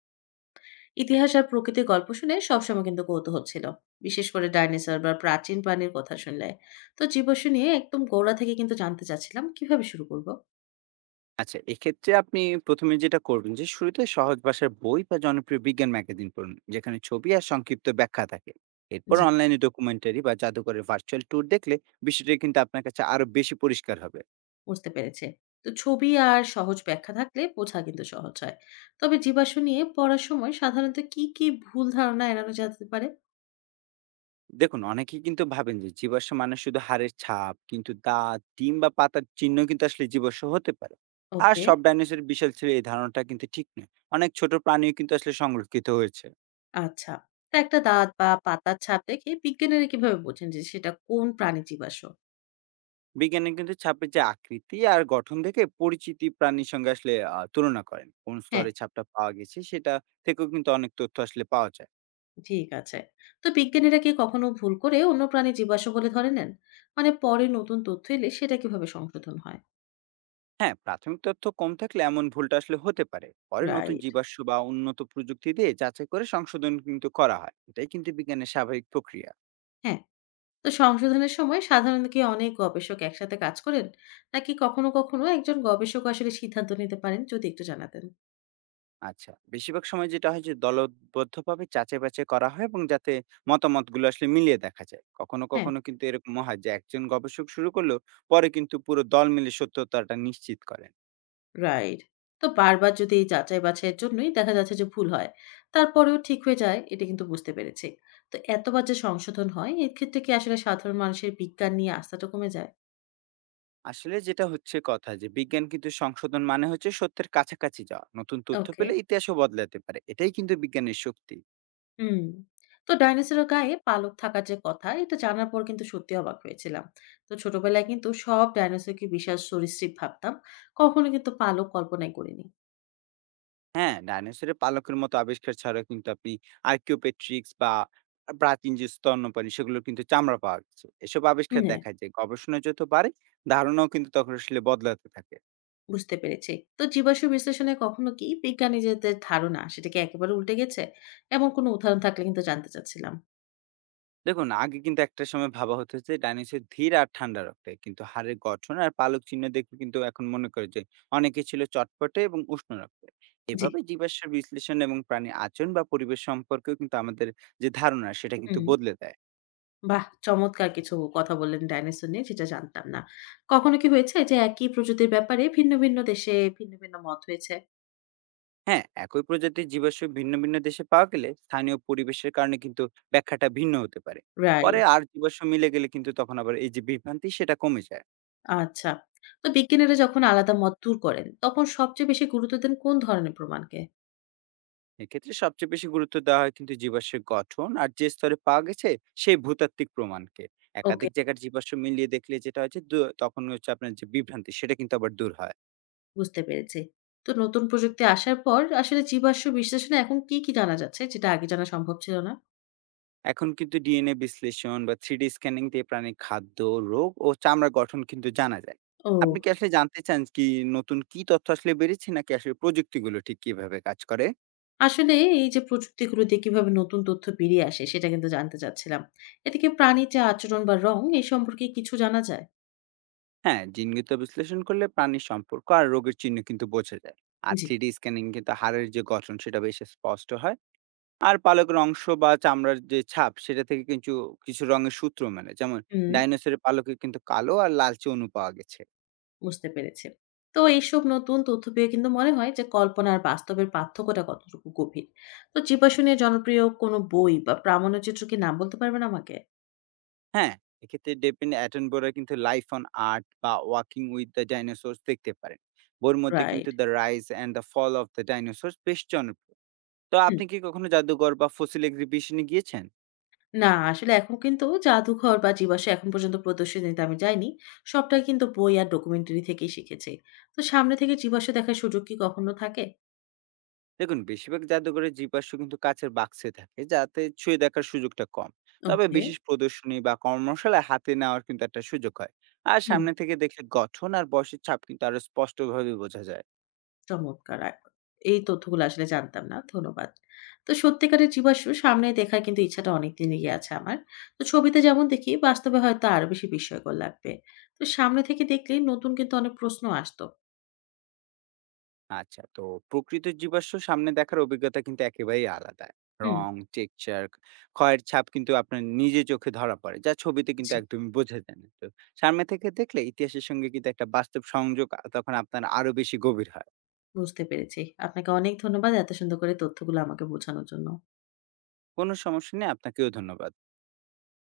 ইতিহাস আর প্রকৃতির গল্প শুনে সবসময় কিন্তু কৌতূহল ছিল, বিশেষ করে ডাইনোসর বা প্রাচীন প্রাণীর কথা শুনলে। তো জীবাশ্ম নিয়ে একদম গোড়া থেকে কিন্তু জানতে চাচ্ছিলাম কিভাবে শুরু করব। আচ্ছা, এক্ষেত্রে আপনি ১ম এ যেটা করবেন যে, শুরুতে সহজ ভাষার বই বা জনপ্রিয় বিজ্ঞান ম্যাগাজিন পড়ুন। যেখানে ছবি আর সংক্ষিপ্ত ব্যাখ্যা থাকে। এরপর জি। অনলাইনে ডকুমেন্টারি বা জাদুঘরের ভার্চুয়াল ট্যুর দেখলে বিষয়টি কিন্তু আপনার কাছে আরো বেশি পরিষ্কার হবে। বুঝতে পেরেছে। তো ছবি আর সহজ ব্যাখ্যা থাকলে বোঝা কিন্তু সহজ হয়। তবে জীবাশ্ম নিয়ে পড়ার সময় সাধারণত কি কি ভুল ধারণা এড়ানো যেতে পারে? দেখুন অনেকেই কিন্তু ভাবেন যে জীবাশ্ম মানে শুধু হাড়ের ছাপ, কিন্তু দাঁত, ডিম বা পাতার চিহ্ন কিন্তু আসলে জীবাশ্ম হতে পারে। আর ওকে। সব ডাইনোসরের বিশাল ছিল এই ধারণাটা কিন্তু ঠিক নয়। অনেক ছোট প্রাণীও কিন্তু আসলে সংরক্ষিত হয়েছে। আচ্ছা। তা একটা দাঁত বা পাতার ছাপ দেখে বিজ্ঞানীরা কিভাবে বোঝেন যে সেটা কোন প্রাণী জীবাশ্ম? বিজ্ঞানী কিন্তু ছাপের যে আকৃতি আর গঠন দেখে পরিচিতি প্রাণীর সঙ্গে আসলে তুলনা করেন কোন হ্যাঁ। স্তরে ছাপটা পাওয়া গেছে সেটা থেকেও কিন্তু অনেক তথ্য আসলে পাওয়া যায়। ঠিক আছে। তো বিজ্ঞানীরা কি কখনো ভুল করে অন্য প্রাণী জীবাশ্ম বলে ধরে নেন? মানে পরে নতুন তথ্য এলে সেটা কিভাবে সংশোধন হয়? হ্যাঁ, প্রাথমিক তথ্য কম থাকলে এমন ভুলটা আসলে হতে পারে। পরে নতুন রাইট। জীবাশ্ম বা উন্নত প্রযুক্তি দিয়ে যাচাই করে সংশোধন কিন্তু করা হয়। এটাই কিন্তু বিজ্ঞানের স্বাভাবিক প্রক্রিয়া। হ্যাঁ। তো সংশোধনের সময় সাধারণত কি অনেক গবেষক একসাথে কাজ করেন? নাকি কখনো কখনো একজন গবেষক আসলে সিদ্ধান্ত নিতে পারেন? যদি একটু জানাতেন। আচ্ছা, বেশিরভাগ সময় যেটা হয় যে দলবদ্ধভাবে যাচাই বাছাই করা হয় এবং যাতে মতামতগুলো আসলে মিলিয়ে দেখা যায়। কখনো হ্যাঁ। কখনো কিন্তু এরকম হয় যে একজন গবেষক শুরু করলো, পরে কিন্তু পুরো দল মিলে সত্যতাটা নিশ্চিত করে। রাইট। তো বারবার যদি এই যাচাই বাছাইয়ের জন্যই দেখা যাচ্ছে যে ভুল হয়, তারপরেও ঠিক হয়ে যায়, এটা কিন্তু বুঝতে পেরেছি। তো এতবার যে সংশোধন হয় এর ক্ষেত্রে কি আসলে সাধারণ মানুষের বিজ্ঞান নিয়ে আস্থাটা কমে যায়? আসলে যেটা হচ্ছে কথা যে বিজ্ঞান কিন্তু সংশোধন মানে হচ্ছে সত্যের কাছাকাছি যাওয়া। নতুন তথ্য ওকে। পেলে ইতিহাসও বদলাতে পারে। এটাই কিন্তু বিজ্ঞানের শক্তি। হুম। তো ডাইনোসরের গায়ে পালক থাকার যে কথা, এটা জানার পর কিন্তু সত্যি অবাক হয়েছিলাম। তো ছোটবেলায় কিন্তু সব ডাইনোসরকে বিশাল সরীসৃপ ভাবতাম, কখনো কিন্তু পালক কল্পনাই করিনি। হ্যাঁ, ডাইনোসরের পালকের মতো আবিষ্কার ছাড়া কিন্তু আপনি আর্কিওপেট্রিক্স বা প্রাচীন যে স্তন্যপাণী সেগুলো কিন্তু চামড়া পাওয়া যাচ্ছে। এসব হুম, আবিষ্কার হ্যাঁ, দেখা যায় গবেষণা যত বাড়ে, ধারণাও কিন্তু তখন আসলে বদলাতে থাকে। বুঝতে পেরেছি। তো জীবাশ্ম বিশ্লেষণে কখনো কি বিজ্ঞানীদের ধারণা সেটাকে একেবারে উল্টে গেছে, এমন কোনো উদাহরণ থাকলে কিন্তু জানতে চাচ্ছিলাম। দেখুন আগে কিন্তু একটা সময় ভাবা হতো যে ডাইনোসর ধীর আর ঠান্ডা রক্তের, কিন্তু হাড়ের গঠন আর পালক চিহ্ন দেখে কিন্তু এখন মনে করে যে অনেকে ছিল চটপটে এবং উষ্ণ রক্তে। জি। এভাবে জীবাশ্মের বিশ্লেষণ এবং প্রাণীর আচরণ বা পরিবেশ সম্পর্কেও কিন্তু আমাদের যে ধারণা সেটা কিন্তু হুম। বদলে দেয়। বাহ, চমৎকার কিছু কথা বললেন ডাইনোসর নিয়ে, যেটা জানতাম না। কখনো কি হয়েছে যে একই প্রজাতির ব্যাপারে ভিন্ন ভিন্ন দেশে ভিন্ন ভিন্ন মত হয়েছে? হ্যাঁ, একই প্রজাতির জীবাশ্ম ভিন্ন ভিন্ন দেশে পাওয়া গেলে স্থানীয় পরিবেশের কারণে কিন্তু ব্যাখ্যাটা ভিন্ন হতে পারে। পরে রাইট। আর জীবাশ্ম মিলে গেলে কিন্তু তখন আবার এই যে বিভ্রান্তি সেটা কমে যায়। আচ্ছা। তো বিজ্ঞানীরা যখন আলাদা মত দূর করেন, তখন সবচেয়ে বেশি গুরুত্ব দেন কোন ধরনের প্রমাণকে? এক্ষেত্রে সবচেয়ে বেশি গুরুত্ব দেওয়া হয় কিন্তু জীবাশ্মের গঠন আর যে স্তরে পাওয়া গেছে সেই ভূতাত্ত্বিক প্রমাণকে। ওকে, একাধিক জায়গার জীবাশ্ম মিলিয়ে দেখলে যেটা হচ্ছে তখন হচ্ছে আপনার যে বিভ্রান্তি সেটা কিন্তু আবার দূর হয়। বুঝতে পেরেছি। তো নতুন প্রযুক্তি আসার পর আসলে জীবাশ্ম বিশ্লেষণে এখন কি, কি জানা যাচ্ছে যেটা আগে জানা সম্ভব ছিল না? এখন কিন্তু ডিএনএ বিশ্লেষণ বা থ্রিডি স্ক্যানিং দিয়ে প্রাণীর খাদ্য, রোগ ও চামড়ার গঠন কিন্তু জানা যায়। আপনি ও! কি আসলে জানতে চান কি নতুন কি তথ্য আসলে বেড়েছে, নাকি আসলে প্রযুক্তিগুলো ঠিক কিভাবে কাজ করে? আসলে এই যে প্রযুক্তিগুলো দিয়ে কিভাবে নতুন তথ্য বেরিয়ে আসে, সেটা কিন্তু জানতে চাচ্ছিলাম। এতে কি প্রাণীর যে আচরণ বা রং এই সম্পর্কে কিছু জানা যায়? হ্যাঁ, জিনগত বিশ্লেষণ করলে প্রাণীর সম্পর্ক আর রোগের চিহ্ন কিন্তু বোঝা যায়। আর জি। থ্রিডি স্ক্যানিং কিন্তু হাড়ের যে গঠন সেটা বেশ স্পষ্ট হয়। আর পালকের অংশ বা চামড়ার যে ছাপ সেটা থেকে কিন্তু কিছু রঙের সূত্র মেলে। যেমন হুম। ডাইনোসরের পালকে কিন্তু কালো আর লালচে অণু পাওয়া গেছে। বুঝতে পেরেছি। তো এইসব নতুন তথ্য পেয়ে কিন্তু মনে হয় যে কল্পনা আর বাস্তবের পার্থক্যটা কতটুকু গভীর। তো জীবাশ্ম নিয়ে জনপ্রিয় কোনো বই বা প্রামাণ্যচিত্র কি নাম বলতে পারবেন আমাকে? হ্যাঁ? এক্ষেত্রে ডেভিড অ্যাটনবরা কিন্তু 'লাইফ অন আর্থ' বা 'ওয়াকিং উইথ দ্য ডাইনোসরস' দেখতে পারেন। বইয়ের মধ্যে রাইট। কিন্তু 'the rise and the fall of the dinosaurs' বেশ জনপ্রিয়। তো হুম। আপনি কি কখনো জাদুঘর বা ফসিল এক্সিবিশনে গিয়েছেন? না, আসলে এখন কিন্তু জাদুঘর বা জীবাশ্ম এখন পর্যন্ত প্রদর্শনীতে আমি যাইনি। সবটাই কিন্তু বই আর ডকুমেন্টারি থেকেই শিখেছি। তো সামনে থেকে জীবাশ্ম দেখার সুযোগ কি কখনো থাকে? দেখুন বেশিরভাগ জাদুঘরের জীবাশ্ম কিন্তু কাচের বাক্সে থাকে, যাতে ছুঁয়ে দেখার সুযোগটা কম। তবে ওকে। বিশেষ প্রদর্শনী বা কর্মশালায় হাতে নেওয়ার কিন্তু একটা সুযোগ হয়। আর হুম। সামনে থেকে দেখলে গঠন আর বয়সের ছাপ কিন্তু আরো স্পষ্টভাবে বোঝা যায়। চমৎকার! এই তথ্যগুলো আসলে জানতাম না। ধন্যবাদ। তো সত্যিকারের জীবাশ্ম সামনে দেখার কিন্তু ইচ্ছাটা অনেকদিন এগিয়ে আছে আমার। তো ছবিতে যেমন দেখি, বাস্তবে হয়তো আরো বেশি বিস্ময়কর লাগবে। তো সামনে থেকে দেখলে নতুন কিন্তু অনেক প্রশ্ন আসতো। আচ্ছা, তো প্রকৃত জীবাশ্ম সামনে দেখার অভিজ্ঞতা কিন্তু একেবারেই আলাদা। হুম, রং, টেক্সচার, ক্ষয়ের ছাপ কিন্তু আপনার নিজে চোখে ধরা পড়ে, যা ছবিতে কিন্তু জি, একদমই বোঝা যায় না। তো সামনে থেকে দেখলে ইতিহাসের সঙ্গে কিন্তু একটা বাস্তব সংযোগ তখন আপনার আরো বেশি গভীর হয়। বুঝতে পেরেছি। আপনাকে অনেক ধন্যবাদ এত সুন্দর করে তথ্যগুলো আমাকে বোঝানোর জন্য। কোনো সমস্যা নেই, আপনাকেও ধন্যবাদ।